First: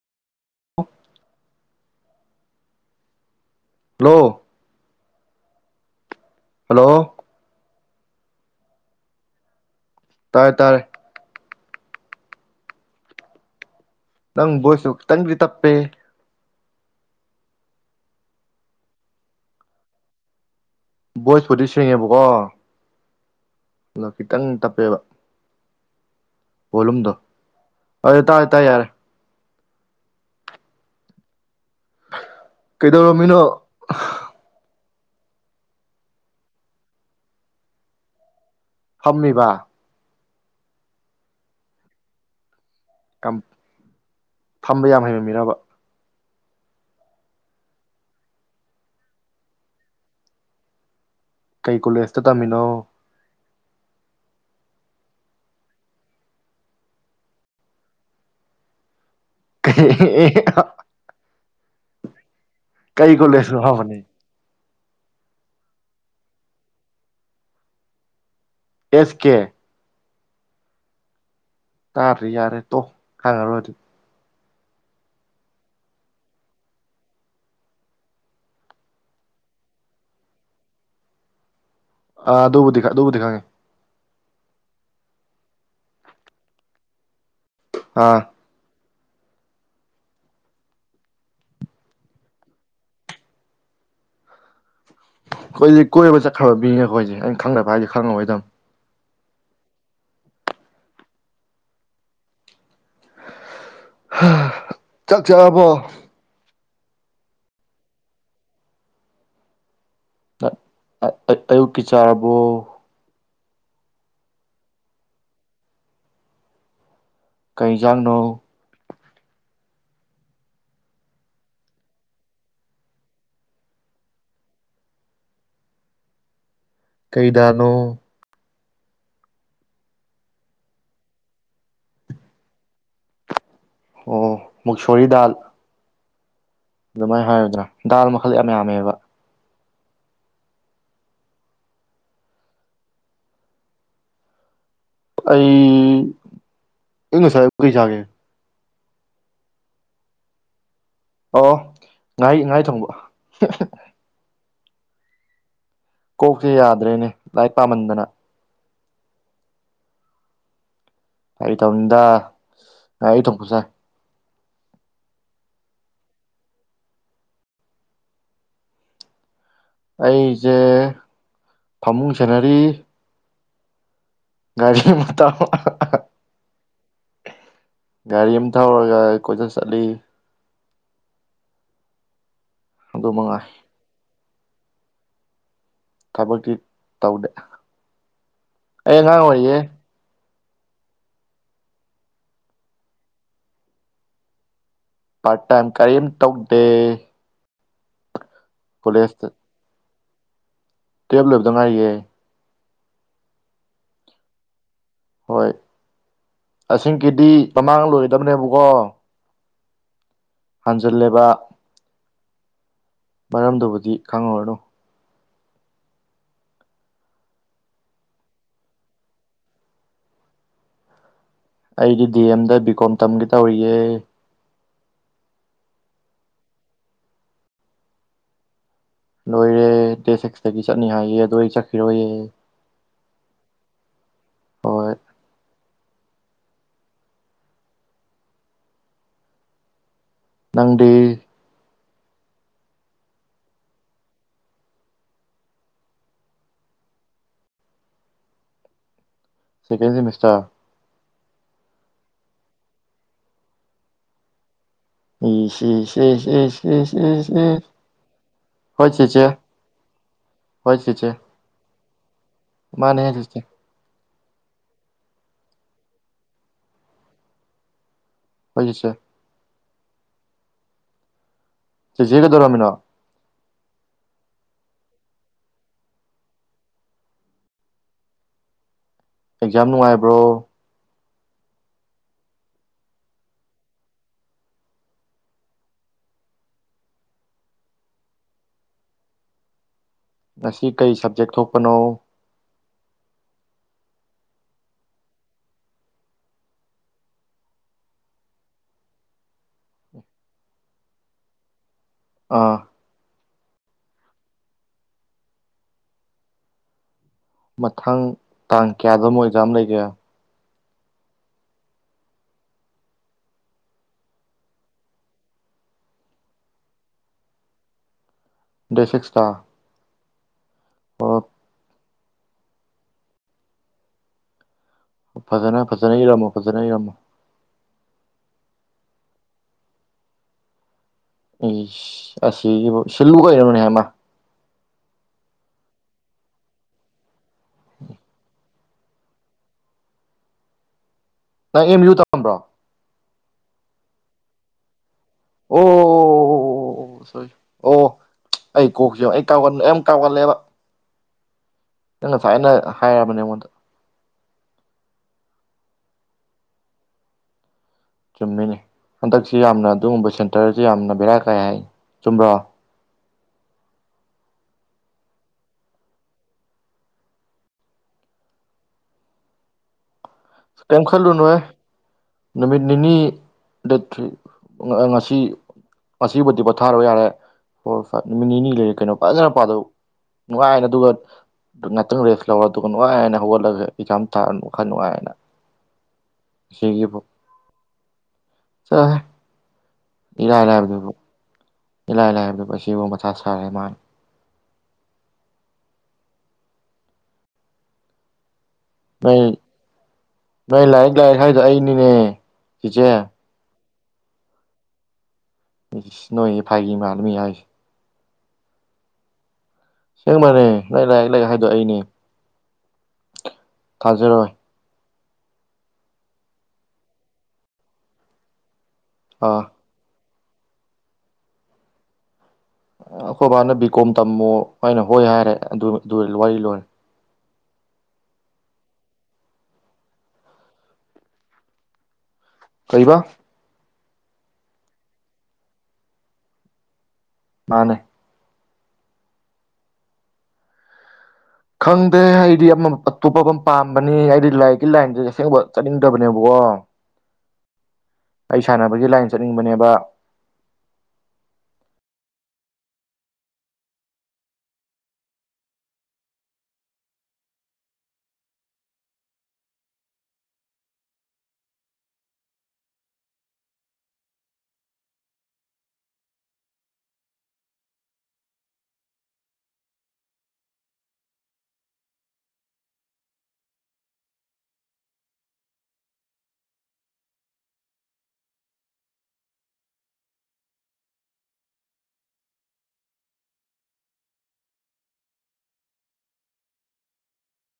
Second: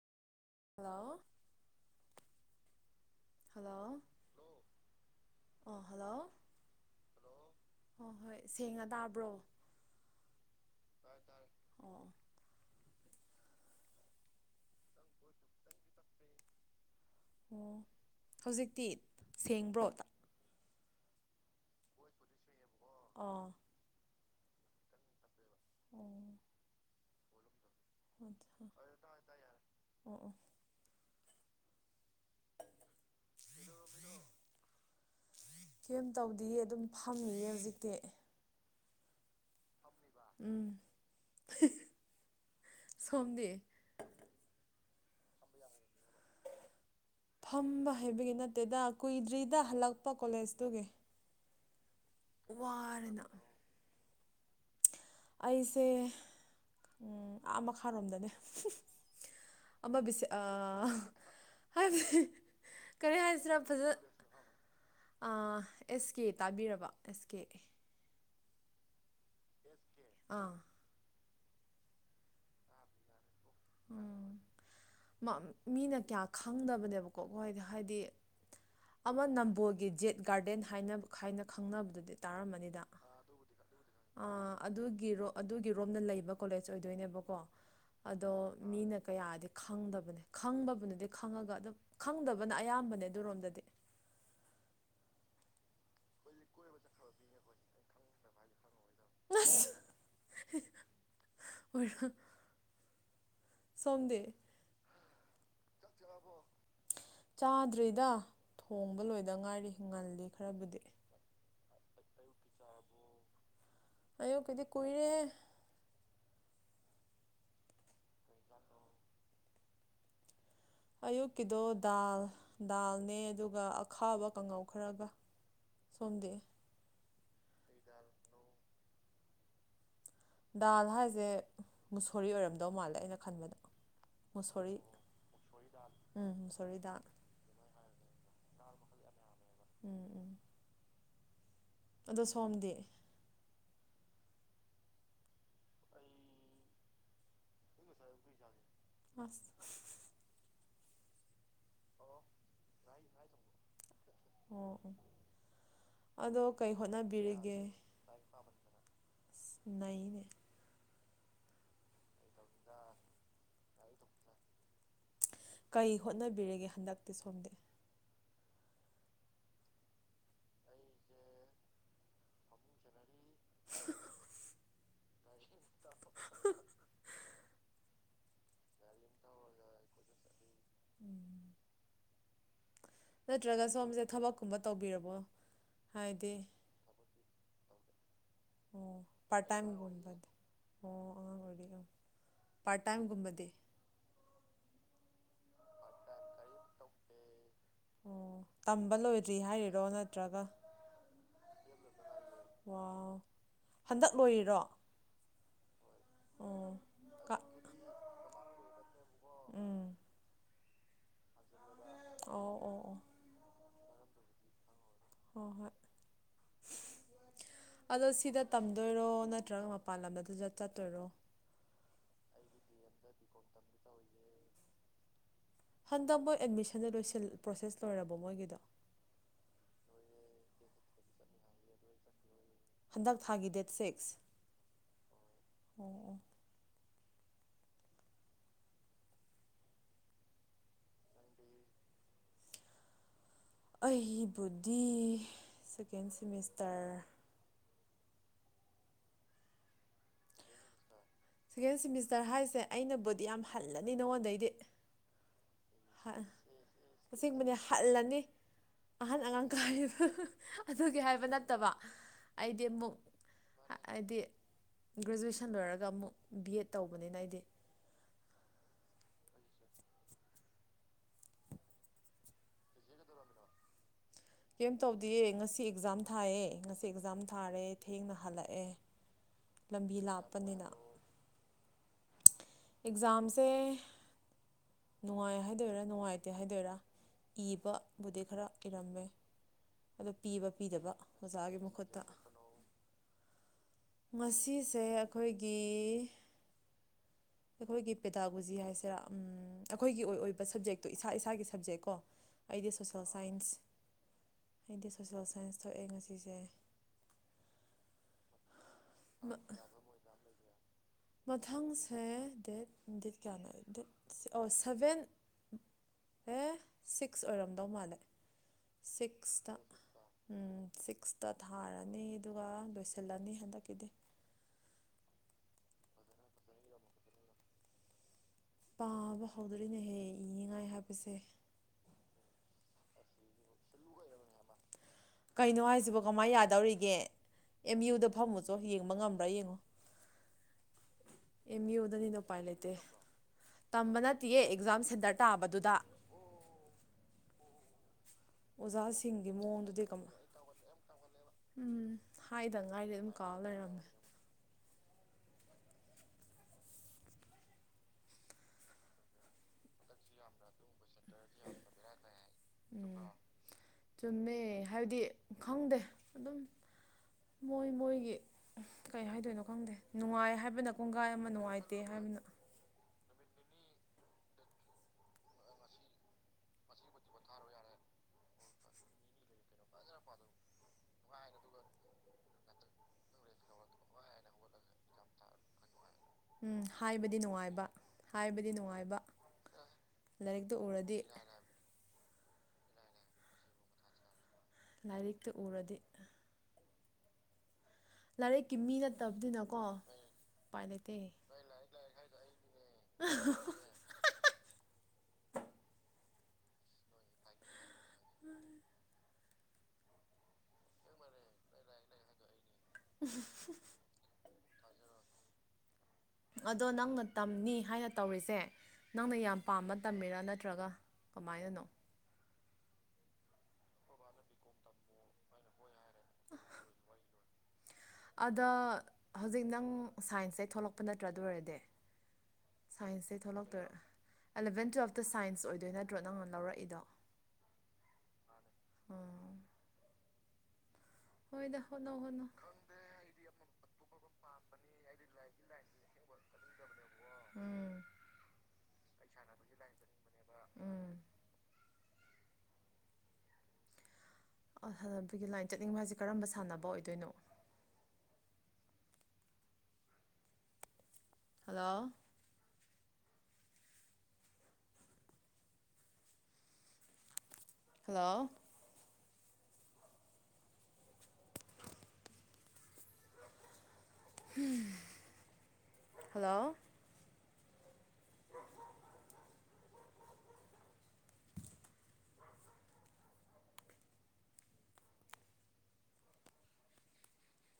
Hello hello ꯑ‌ꯣ hello hello ꯍꯣꯏ ꯍꯣꯏ ꯁꯦꯡꯅ ꯇꯥꯕ꯭ꯔꯣ ꯇꯥꯔꯦ ꯇꯥꯔꯦ ꯇꯥꯔꯦ ꯇꯥꯔꯦ ꯑꯣ ꯑ‌ꯣ ꯅꯪ ꯣꯁꯨꯨ ꯇꯪ꯭ꯔꯤ ꯇꯄꯦ ꯑꯣ ꯍꯧꯖꯤꯛꯇꯤ ꯁꯦꯡꯕ꯭ꯔꯣꯗ ꯕꯣꯏꯁꯄꯨꯗꯤ ꯁꯦꯡꯉꯦꯕꯀꯣ ꯑꫭ ꯑꯗꯣ ꯈꯤꯇꯪ ꯇꯞꯄꯦꯕ ꯑꯣ꯫ ꯔꯨꯝꯗꯣ__ ꯑꯣ ꯑꯣ꯫ ꯀꯩꯗꯧꯔꯃꯤꯅꯣ꯫ ꯀꯩꯝ ꯇꯧꯗꯤꯌꯦ ꯑꯗꯨꯝ ꯐꯝꯏꯌꯦ ꯍꯧꯖꯤꯛꯇꯤ꯫ ꯐꯝꯃꯤꯕꯥ꯫ ꯎꯝ꯫ ꯄꯝ ꯁꯣꯝꯗꯤ ꯐꯝꯕ ꯌꯥꯝ ꯍꯩꯕꯃꯤꯔꯕ꯫ ꯐꯝꯕ ꯍꯩꯕꯒꯤ ꯅꯠꯇꯦꯗ ꯀꯨꯏꯗ꯭ꯔꯤꯗ ꯍꯜꯂꯛꯄ ꯀꯣꯂꯦꯖꯇꯨꯒꯤ꯫ ꯀꯩ ꯀꯣꯂꯦꯖꯇ ꯇꯝꯃꯤꯅꯣ꯫ [unintelligible] ꯑꯩꯁꯦ ꯎꯝ ꯑꯥ ꯃꯈꯥꯔꯣꯝꯗꯅꯦ꯫ ꯑꯃꯒꯤꯁꯦ ꯀꯩ ꯑꯥ ꯍꯥꯏꯗꯤ__ ꯀꯩ ꯀꯔꯤ ꯍꯥꯏꯁꯤꯔꯥ ꯀꯣꯂꯦꯖꯅꯣ ꯐꯖ__ ꯍꯥꯏꯕꯅꯦ ꯑꯥ ꯑꯦꯁ ꯀꯦ ꯇꯥꯕꯤꯔꯕ ꯑꯦꯁ ꯀꯦ ꯑꯦ꯫ ꯑꯦꯁ ꯀꯦ꯫ ꯑꯥ꯫ ꯇꯥꯗ꯭ꯔꯤ ꯌꯥꯔꯦ ꯇꯣ ꯈꯪꯉꯔꯣꯏ ꯑꯗꯨ꯫ ꯎꯝ ꯃ ꯃꯤꯅ ꯀꯌꯥ ꯈꯪꯗꯕꯅꯦꯕꯀꯣ ꯃꯣꯏ ꯍꯥꯏꯗꯤ__ ꯑꯃ ꯅꯝꯕꯣꯜꯒꯤ ꯖꯦꯠ ꯒꯥꯔꯗꯦꯟ ꯍꯥꯏꯅ ꯍꯥꯏꯅ ꯈꯪꯅꯕꯗꯨꯗ__ ꯗꯨ ꯑꯥ ꯑꯗꯨꯕꯨꯗꯤ ꯇꯥꯔꯝꯃꯅꯤꯗ ꯑꯗꯨꯕꯨꯗꯤ ꯈꯪꯉꯦ ꯑꯥ ꯑꯗꯨꯒꯤꯔꯣ ꯑꯗꯨꯒꯤꯔꯣꯝꯗ ꯂꯩꯕ ꯀꯣꯂꯦꯖ ꯑꯣꯏꯗꯣꯏꯅꯦꯕꯀꯣ꯫ ꯑꯥ ꯑꯗꯣ ꯃꯤꯅ ꯀꯌꯥꯗꯤ__ ꯈꯪꯗꯕꯅꯦ ꯈꯪꯕꯕꯨꯅꯗꯤ ꯈꯪꯉꯒ ꯑꯗꯨꯝ ꯈꯪꯗꯕꯅ ꯑꯌꯥꯝꯕꯅꯦ ꯑꯗꯨꯔꯣꯝꯗꯗꯤ꯫ ꯈꯣꯏꯗꯤ ꯀꯣꯏꯕ ꯆꯠꯈ꯭ꯔꯕ ꯃꯤꯅꯦꯈꯣꯖꯦ ꯑꯩꯅ ꯈꯪꯗꯕ ꯍꯥꯏꯗꯤ ꯈꯪꯉꯣꯏꯗꯝ꯫ ꯑꯁ ꯑꯣꯏ__ ꯍꯥ ꯆꯥꯛ ꯆꯔꯕꯣ꯫ ꯆꯥꯗ꯭ꯔꯤꯗ ꯊꯣꯡꯕ ꯂꯣꯏꯗ ꯉꯥꯏꯔꯤ ꯉꯜꯂꯤ ꯈꯔꯕꯨꯗꯤ꯫ ꯑ ꯑ ꯑꯌꯨꯛꯀꯤ ꯆꯥꯔꯕꯣ꯫ ꯑꯨꯌꯨꯀꯤꯗꯤ ꯀꯨꯏꯔꯦ꯫ ꯀꯩꯖꯥꯡꯅꯣ꯫ ꯑꯌꯨꯛꯀꯤꯗꯣ ꯗꯥꯜ ꯗꯥꯜꯅꯦ ꯑꯗꯨꯒ ꯑꯈꯥꯕ ꯀꯥꯡꯉꯧ ꯈꯔꯒ꯫ ꯁꯣꯝꯗꯦ꯫ ꯀꯩꯗꯅꯣ꯫ ꯗꯥꯜ ꯍꯥꯏꯖꯦ ꯃꯨꯁꯣꯔꯤ ꯑꯣꯏꯔꯝꯗꯧ ꯃꯥꯜꯂꯦ ꯑꯩꯅ ꯈꯟꯕꯗ꯫ ꯑꯣ ꯃꯨꯁꯣꯔꯤ ꯃꯨꯛꯁꯣꯔꯤ ꯗꯥꯜ ꯎꯝ ꯃꯨꯁꯣꯔꯤꯗꯥꯜ꯫ ꯑꯗꯨꯃꯥꯏꯅ ꯍꯥꯏꯔꯗꯅ ꯗꯥꯜ ꯃꯈꯜ ꯌꯥꯝ ꯌꯥꯝꯃꯦꯕ꯫ ꯎꯝ ꯎꯝ꯫ ꯑꯗꯣ ꯁꯣꯝꯗꯤ꯫ ꯑꯩ ꯑꯩ ꯉꯁꯥꯏꯕꯨ ꯀꯩ ꯆꯥꯒꯦ꯫ ꯍꯁ ꯑꯣ ꯉꯍꯩ ꯉꯍꯩ ꯊꯣꯡꯕ ꯑꯣ ꯑꯣ ꯑꯗꯣ ꯀꯣꯛꯁꯦ ꯀꯩ ꯌꯥꯗ꯭ꯔꯦꯅꯦ ꯂꯥꯏꯔꯤꯛ ꯍꯣꯠꯅꯕꯤꯔꯤꯒꯦ ꯄꯥꯃꯟꯗꯅ ꯑꯁ ꯅꯩꯅꯦ ꯏꯇꯣꯝꯗ ꯉꯥꯍꯩ ꯊꯣꯡꯕ ꯆꯥꯏ ꯀꯩ ꯍꯣꯠꯅꯕꯤꯔꯤꯒꯦ ꯍꯟꯗꯛꯇꯤ ꯁꯣꯝꯗꯤ ꯑꯩꯖꯦ ꯐꯃꯨꯡ ꯁꯦꯟꯅꯔꯤ [unintelligible] ꯒꯥꯔꯤꯃ ꯇ ꯍ [unintelligible] ꯒꯥꯔꯤ ꯑꯃ ꯊꯧꯔꯒ ꯑꯩ ꯀꯣꯏꯆꯠ ꯆꯠꯂꯤ ꯎꯝ ꯑꯗꯨ ꯃꯉꯥꯏ ꯅꯠꯇ꯭ꯔꯒ ꯁꯣꯝꯁꯦ ꯊꯕꯛꯀꯨꯝꯕ ꯇꯧꯕꯤꯔꯕꯣ ꯍꯥꯏꯗꯤ ꯊꯕꯛꯇꯤ ꯇꯧꯗꯦ ꯑꯣ ꯑꯩ ꯑꯉꯥꯡ ꯑꯣꯏꯔꯤꯌꯦ ꯄꯥꯔꯠꯇꯥꯏꯝ ꯒꯨꯝꯕꯗꯤ ꯑꯣ ꯑꯉꯥꯡ ꯑꯣꯏꯔꯤ ꯑ ꯄꯥꯔꯠ ꯇꯥꯏꯝꯒꯨꯝꯕꯗꯤ ꯄꯥꯔꯠ ꯇꯥꯏꯝ ꯀꯔꯤꯝ ꯇꯧꯗꯦ ꯑꯣ ꯇꯝꯕ ꯀꯣꯂꯦꯖꯇ ꯂꯣꯏꯗ꯭ꯔꯤ ꯍꯥꯏꯔꯤꯔꯣ ꯅꯠꯇ꯭ꯔꯒ ꯇꯨꯌꯦꯜꯞ ꯂꯣꯏꯕꯗ ꯉꯥꯏꯔꯤꯌꯦ ꯋꯥꯎ ꯍꯟꯗꯛ ꯂꯣꯏꯔꯤꯔꯣ ꯍꯣꯏ ꯑꯣ ꯑꯁꯦꯡꯀꯤꯗꯤ ꯀ ꯃꯃꯥꯡ ꯂꯣꯏꯒꯗꯕꯅꯦꯕꯀꯣ ꯎꯝ ꯍꯟꯖꯤꯜꯂꯦꯕ ꯑꯣ -ꯑꯣ -ꯑꯣ ꯃꯔꯝꯗꯨꯕꯨꯗꯤ ꯈꯪꯉꯨꯔꯅꯨ ꯍꯣꯏ- ꯍꯣꯏ ꯑꯗꯣ ꯁꯤꯗ ꯇꯝꯗꯣꯏꯔꯣ ꯅꯠꯇ꯭ꯔꯒ ꯃꯄꯥꯟ ꯂꯝꯗꯗ ꯆꯠꯇꯣꯏꯔꯣ ꯑꯩꯗꯤ ꯗꯤ ꯑꯦꯝꯗ ꯕꯤꯀꯣꯝ ꯇꯝꯒꯦ ꯇꯧꯔꯤꯌꯦ ꯍꯟꯗꯛ ꯃꯣꯏ ꯑꯦꯗꯃꯤꯁꯟꯗ ꯂꯣꯏꯁꯤꯜ ꯄ꯭ꯔꯣꯁꯦꯁ ꯂꯣꯏꯔꯕꯣ ꯃꯣꯏꯒꯤꯗꯣ ꯂꯣꯏꯔꯦ ꯗꯦꯠ ꯁꯤꯛꯁꯇꯒꯤ ꯆꯠꯅꯤ ꯍꯥꯏꯌꯦ ꯑꯗꯨꯗꯣ ꯑꯩ ꯆꯠꯈꯤꯔꯣꯏꯌꯦ ꯍꯟꯗꯛ ꯊꯥꯒꯤ ꯗꯦꯠ ꯁꯤꯛꯁ ꯍꯣꯏ ꯑꯣ- ꯑꯣ ꯅꯪꯗꯤ ꯑꯩꯕꯨꯗꯤ second semester second semester second semester ꯍꯥꯏꯁꯦ ꯑꯩꯅꯕꯨꯗꯤ ꯌꯥꯝ ꯍꯜꯂꯅꯤ ꯅꯉꯣꯟꯗꯩꯗꯤ ꯏꯁ ꯏꯁ ꯏꯁ ꯏꯁ ꯏꯁ ꯏꯁ ꯏꯁ ꯑꯁꯦꯡꯕꯅꯦ ꯍꯜꯂꯅꯤ ꯍꯣꯏ ꯑꯍꯟ ꯆꯦꯆꯦ ꯑꯉꯥꯡ ꯀꯥꯏꯔꯤꯗ ꯍꯣꯏ ꯑꯗꯨꯒꯤ ꯆꯦꯆꯦ ꯍꯥꯏꯕ ꯅꯠꯇꯕ ꯑꯩꯗꯤ ꯑꯃꯨꯛ ꯃꯥꯅꯦ ꯆꯦꯆꯦ ꯍꯥꯏꯗꯤ ꯒ꯭ꯔꯦꯖꯨꯋꯦꯁꯟ ꯂꯣꯏꯔꯒ ꯑꯃꯨꯛ ꯕꯤ ꯑꯦꯗ ꯇꯧꯕꯅꯤꯅ ꯑꯩꯗꯤ ꯍꯣꯏ ꯁꯦ ꯆꯦ ꯆꯦ ꯀꯩꯗꯧꯔꯝꯃꯤꯅꯣ ꯀꯦꯝ ꯇꯧꯗꯤꯌꯦ ꯉꯁꯤ ꯑꯦꯛꯖꯥꯝ ꯊꯥꯏꯌꯦ ꯉꯁꯤ ꯑꯦꯛꯖꯥꯝ ꯊꯥꯔꯦ ꯊꯦꯡꯅ ꯍꯜꯂꯛꯑꯦ ꯑꯦꯛꯖꯥꯝ ꯂꯝꯕꯤ ꯅꯨꯡꯉꯥꯏꯕ꯭ꯔꯣ ꯂꯥꯞꯄꯅꯤꯅ ꯑꯦꯛꯖꯥꯝꯁꯦ ꯅꯨꯡꯉꯥꯏ ꯍꯥꯏꯗꯣꯏꯔꯥ ꯅꯨꯡꯉꯥꯏꯇꯦ ꯍꯥꯏꯗꯣꯏꯔꯥ ꯏꯕꯕꯨꯗꯤ ꯈꯔ ꯏꯔꯝꯃꯦ ꯑꯗꯣ ꯄꯤꯕ ꯉꯁꯤ ꯄꯤꯗꯕ ꯀꯩ ꯁꯕꯖꯦꯛ ꯑꯣꯖꯥꯒꯤ ꯊꯣꯛꯄꯅꯣ ꯃꯈꯨꯠꯇ ꯉꯁꯤꯁꯦ ꯑꯩꯈꯣꯏꯒꯤ [inaudible] ꯑꯩꯈꯣꯏꯒꯤ ꯄꯦꯗꯥꯒꯣꯖꯤ ꯍꯥꯏꯁꯤꯔꯥ ꯎꯝ ꯑꯩꯈꯣꯏꯒꯤ ꯑꯣꯏ ꯑꯣꯏꯕ ꯁꯞꯖꯦꯛꯇꯣ ꯏꯁꯥ ꯏꯁꯥꯒꯤ ꯁꯞꯖꯦꯛ ꯀꯣ ꯑꯥ ꯑꯩꯗꯤ ꯁꯣꯁꯦꯜ ꯁꯥꯏꯟꯁ ꯑꯩꯗꯤ ꯁꯣꯁꯦꯜ ꯁꯥꯏꯟꯁ ꯊꯣꯛꯑꯦ ꯉꯁꯤꯁꯦ ꯃꯊꯪ ꯇꯥꯡ ꯀꯌꯥꯗ ꯑꯃꯨꯛ ꯑꯦꯛꯖꯥꯝ ꯂꯩꯒꯦ ꯃꯊꯪꯁꯦ ꯗꯦꯠ ꯗꯦꯠ ꯀꯌꯥꯅꯣ ꯗꯦꯠ ꯑꯣ ꯁꯚꯦꯟ ꯑꯦ ꯁꯤꯛꯁ ꯑꯣꯏꯔꯝꯗꯧ ꯃꯥꯜꯂꯦ ꯁꯤꯛꯁꯇ ꯎꯝ ꯁꯤꯛꯁꯇ ꯑꯣ ꯊꯥꯔꯅꯤ ꯑꯗꯨꯒ ꯂꯣꯏꯁꯤꯜꯂꯅꯤ ꯍꯟꯗꯛꯀꯤꯗꯤ ꯐꯖꯅ ꯐꯖꯅ ꯏꯔꯝꯃꯣ ꯐꯖꯅ ꯏꯔꯝꯃꯣ ꯄꯥꯕ ꯍꯧꯗꯔꯤꯅꯦꯍꯦ ꯏꯅꯤꯡꯉꯥꯏ ꯍꯥꯏꯕꯁꯦ ꯏꯁ ꯑꯁꯤꯒꯤꯕꯨ ꯏꯁꯤꯜꯂꯨ ꯀꯩꯅꯣꯅꯦ ꯍꯥꯏꯃ ꯀꯩꯅꯣ ꯍꯥꯏꯁꯤꯕꯣ ꯀꯃꯥꯏꯅ ꯌꯥꯗꯧꯔꯤꯒꯦ ꯑꯦꯝ ꯌꯨꯗ ꯐꯝꯃꯨ ꯆꯣ ꯌꯦꯡꯕ ꯉꯝꯕ꯭ꯔꯥ ꯌꯦꯡꯉꯣ ꯅꯪ ꯑꯦꯝ ꯌꯨ ꯌꯨꯗꯅꯤꯅ ꯇꯝꯕ꯭ꯔꯣ ꯎꯄꯥꯏ ꯂꯩꯇꯦ ꯇꯝꯕ ꯅꯠꯇꯦꯌꯦ ꯑꯦꯛꯖꯥꯝ ꯁꯦꯟꯇꯔ ꯇꯥꯕꯗꯨꯗ ꯑꯣ ꯑꯣ ꯑꯩ ꯀꯣꯛꯁꯤ ꯌꯦꯡꯉꯨ ꯑꯩ ꯑꯣꯖꯥꯁꯤꯡꯒꯤ ꯀꯥꯎꯒꯟ ꯑꯩꯌꯥꯝ ꯃꯑꯣꯡꯗꯨꯗꯤ ꯀꯃ ꯀꯥꯎꯒꯜꯂꯦꯕ ꯅꯪꯅ ꯐꯌꯥꯅ ꯍꯥꯏꯔꯕꯅꯦ ꯑꯩꯉꯣꯟꯗ ꯔꯪ ꯆꯨꯝꯃꯤꯅꯦ ꯍꯟꯗꯛꯁꯤ ꯌꯥꯝꯅ ꯑꯗꯨꯒꯨꯝꯕ ꯁꯦꯟꯇꯔꯁꯤ ꯌꯥꯝꯅ ꯕꯦꯔꯥ ꯀꯥꯏ ꯍꯥꯏ ꯆꯨꯝꯕ꯭ꯔꯣ ꯎꯝ ꯆꯨꯝꯃꯦ ꯍꯥꯏꯕꯗꯤ ꯈꯪꯗꯦ ꯑꯗꯨꯝ ꯃꯣꯏ ꯃꯣꯏꯒꯤ ꯀꯩ ꯍꯥꯏꯗꯣꯏꯅꯣ ꯈꯪꯗꯦ ꯅꯨꯡꯉꯥꯏ ꯍꯥꯏꯕꯅ ꯀꯩꯝ ꯀꯣꯡꯒꯥꯏ ꯑꯃ ꯈꯜꯂꯨꯅꯨꯍꯦ ꯅꯨꯡꯉꯥꯏꯇꯦ ꯍꯥꯏꯕꯅ ꯅꯨꯃꯤꯠ ꯅꯤꯅꯤ ꯗꯦꯠ ꯊ꯭ꯔꯤ ꯉꯁꯤ ꯉꯁꯤꯕꯨꯗꯤ ꯄꯣꯊꯥꯔ‌ꯣ ꯌꯥꯔꯦ ꯐꯣꯔ ꯐꯥꯏꯞ ꯅꯨꯃꯤꯠ ꯅꯤꯅꯤ ꯂꯩꯔꯦ ꯀꯩꯅꯣ ꯐꯖꯅ ꯄꯥꯗꯧ ꯅꯨꯡꯉꯥꯏꯅ ꯑꯗꯨꯒ ꯉꯥꯇꯪ ꯔꯦꯁ ꯂꯧꯔ‌ꯣ ꯑꯗꯨꯒ ꯅꯨꯡꯉꯥꯏꯅ ꯍꯧꯒꯠꯂꯒ ꯑꯦꯖꯥꯝ ꯊꯥꯔꯨ ꯋꯥꯈꯜ ꯅꯨꯡꯉꯥꯏꯅ ꯎꯝ ꯁꯤꯒꯤꯕꯨ ꯍꯥꯏꯕꯗꯤ ꯅꯨꯡꯉꯥꯏꯕ ꯍꯥꯏꯕꯗꯤ ꯅꯨꯡꯉꯥꯏꯕ ꯆꯠꯂꯣꯍꯦ ꯏꯔꯥꯏ ꯂꯥꯏꯔꯤꯛꯇꯨ ꯂꯥꯏꯕꯗꯨꯕꯨ ꯎꯔꯗꯤ [unintelligible] ꯏꯂꯥꯏ ꯂꯥꯏꯕꯗꯨꯕꯨ ꯑꯁꯤꯕꯨ ꯃꯊꯥ ꯁꯥꯔꯤ ꯃꯥꯟ ꯂꯥꯏꯔꯤꯛꯇꯨ ꯎꯔꯗꯤ ꯂꯥꯏꯔꯤꯛꯀꯤ ꯃꯤ ꯅꯣꯏ ꯅꯠꯇꯞꯗꯤꯅꯀꯣ ꯅꯣꯏ ꯄꯥꯏ ꯂꯥꯏꯔꯤꯛ ꯂꯩꯇ‌ꯦ ꯂꯥꯏꯔꯤꯛ ꯍꯥꯏꯗꯣ ꯑꯩꯅꯤꯅꯦ ꯆꯤꯆꯦ ꯏꯁ ꯅ‌ꯣꯛꯏ ꯐꯥꯒꯤ ꯃꯥꯜꯂ‌ꯦ ꯃꯤ ꯍꯥꯏꯁ‌ꯦ ꯁꯦꯡꯕꯅ‌ꯦ ꯅ‌ꯣꯏ ꯂꯥꯏꯔꯤꯛ ꯂꯥꯏꯔꯤꯛ ꯍꯥꯏꯗ‌ꯣ ꯑꯩꯅꯦ ꯊꯥꯖꯔꯣꯏ ꯑꯗꯣ ꯅꯪꯅ ꯇꯝꯅꯤ ꯍꯥꯏꯅ ꯇꯧꯔꯤꯁꯦ ꯅꯪꯅ ꯌꯥꯝ ꯑꯥ ꯄꯥꯝꯅ ꯇꯝꯃꯤꯔꯥ ꯅꯠꯇ꯭ꯔꯒ ꯀꯃꯥꯏꯅꯅꯣ ꯑꯩꯈꯣꯏ ꯕꯥꯅ ꯕꯤ ꯀꯣꯝ ꯇꯝꯃꯣ ꯑꯩꯅ ꯍꯣꯏ ꯍꯥꯏꯔꯦ ꯑꯗꯨ ꯑꯗꯨ ꯋꯥꯔꯤ ꯂꯣꯏꯔꯦ ꯑꯗ ꯍꯧꯖꯤꯛ ꯅꯪ ꯁꯥꯏꯟꯁ ꯇꯩ ꯊꯣꯛꯂꯛꯄ ꯅꯠꯇ꯭ꯔ ꯑꯗꯨ ꯑꯣꯏꯔꯗꯤ [inaudible] ꯁꯥꯏꯟꯁ ꯇꯩ ꯊꯣꯛꯂꯛꯇꯣꯏꯔ ꯑꯂꯕꯦꯟ ꯇꯨꯌꯦꯜꯄꯇ ꯁꯥꯏꯟꯁ ꯑꯣꯏꯗꯣꯏ ꯅꯠꯇ꯭ꯔꯣ ꯅꯪꯅ ꯂꯧꯔꯛꯏꯗꯣ ꯃꯥꯅꯦ ꯎꯝ ꯍꯣꯏꯗ ꯈꯪꯗꯦ ꯍꯣꯠꯅꯧ ꯍꯣꯠꯅꯧ ꯍꯥꯏꯗꯤ ꯑꯃ ꯑꯇꯣꯞꯄ ꯑꯃ ꯄꯥꯝꯕꯅ‌ꯦ ꯑꯩꯗꯤ ꯂꯥꯏꯔꯤꯛꯀꯤ ꯂꯥꯏꯟꯗꯗꯤ ꯑꯁꯦꯡꯕ ꯆꯠꯅꯤꯡꯗꯕꯅꯦꯕꯀꯣ [inaudible] ꯎꯝ ꯑꯩ ꯁꯥꯟꯅꯕꯒꯤ ꯂꯥꯏꯟ ꯆꯠꯅꯤꯡꯕꯅꯦꯕ ꯎꯝ ꯑ ꯁꯥꯟꯅꯕꯒꯤ ꯂꯥꯏꯟ ꯆꯠꯅꯤꯡꯕ ꯍꯥꯏꯁꯦ ꯀꯔꯝꯕ ꯁꯥꯟꯅꯕ ꯑꯣꯏꯗꯣꯏꯅꯣ ꯍꯜꯂꯣ ꯍꯜꯂꯣ ꯍꯜꯂꯣ [unintelligible]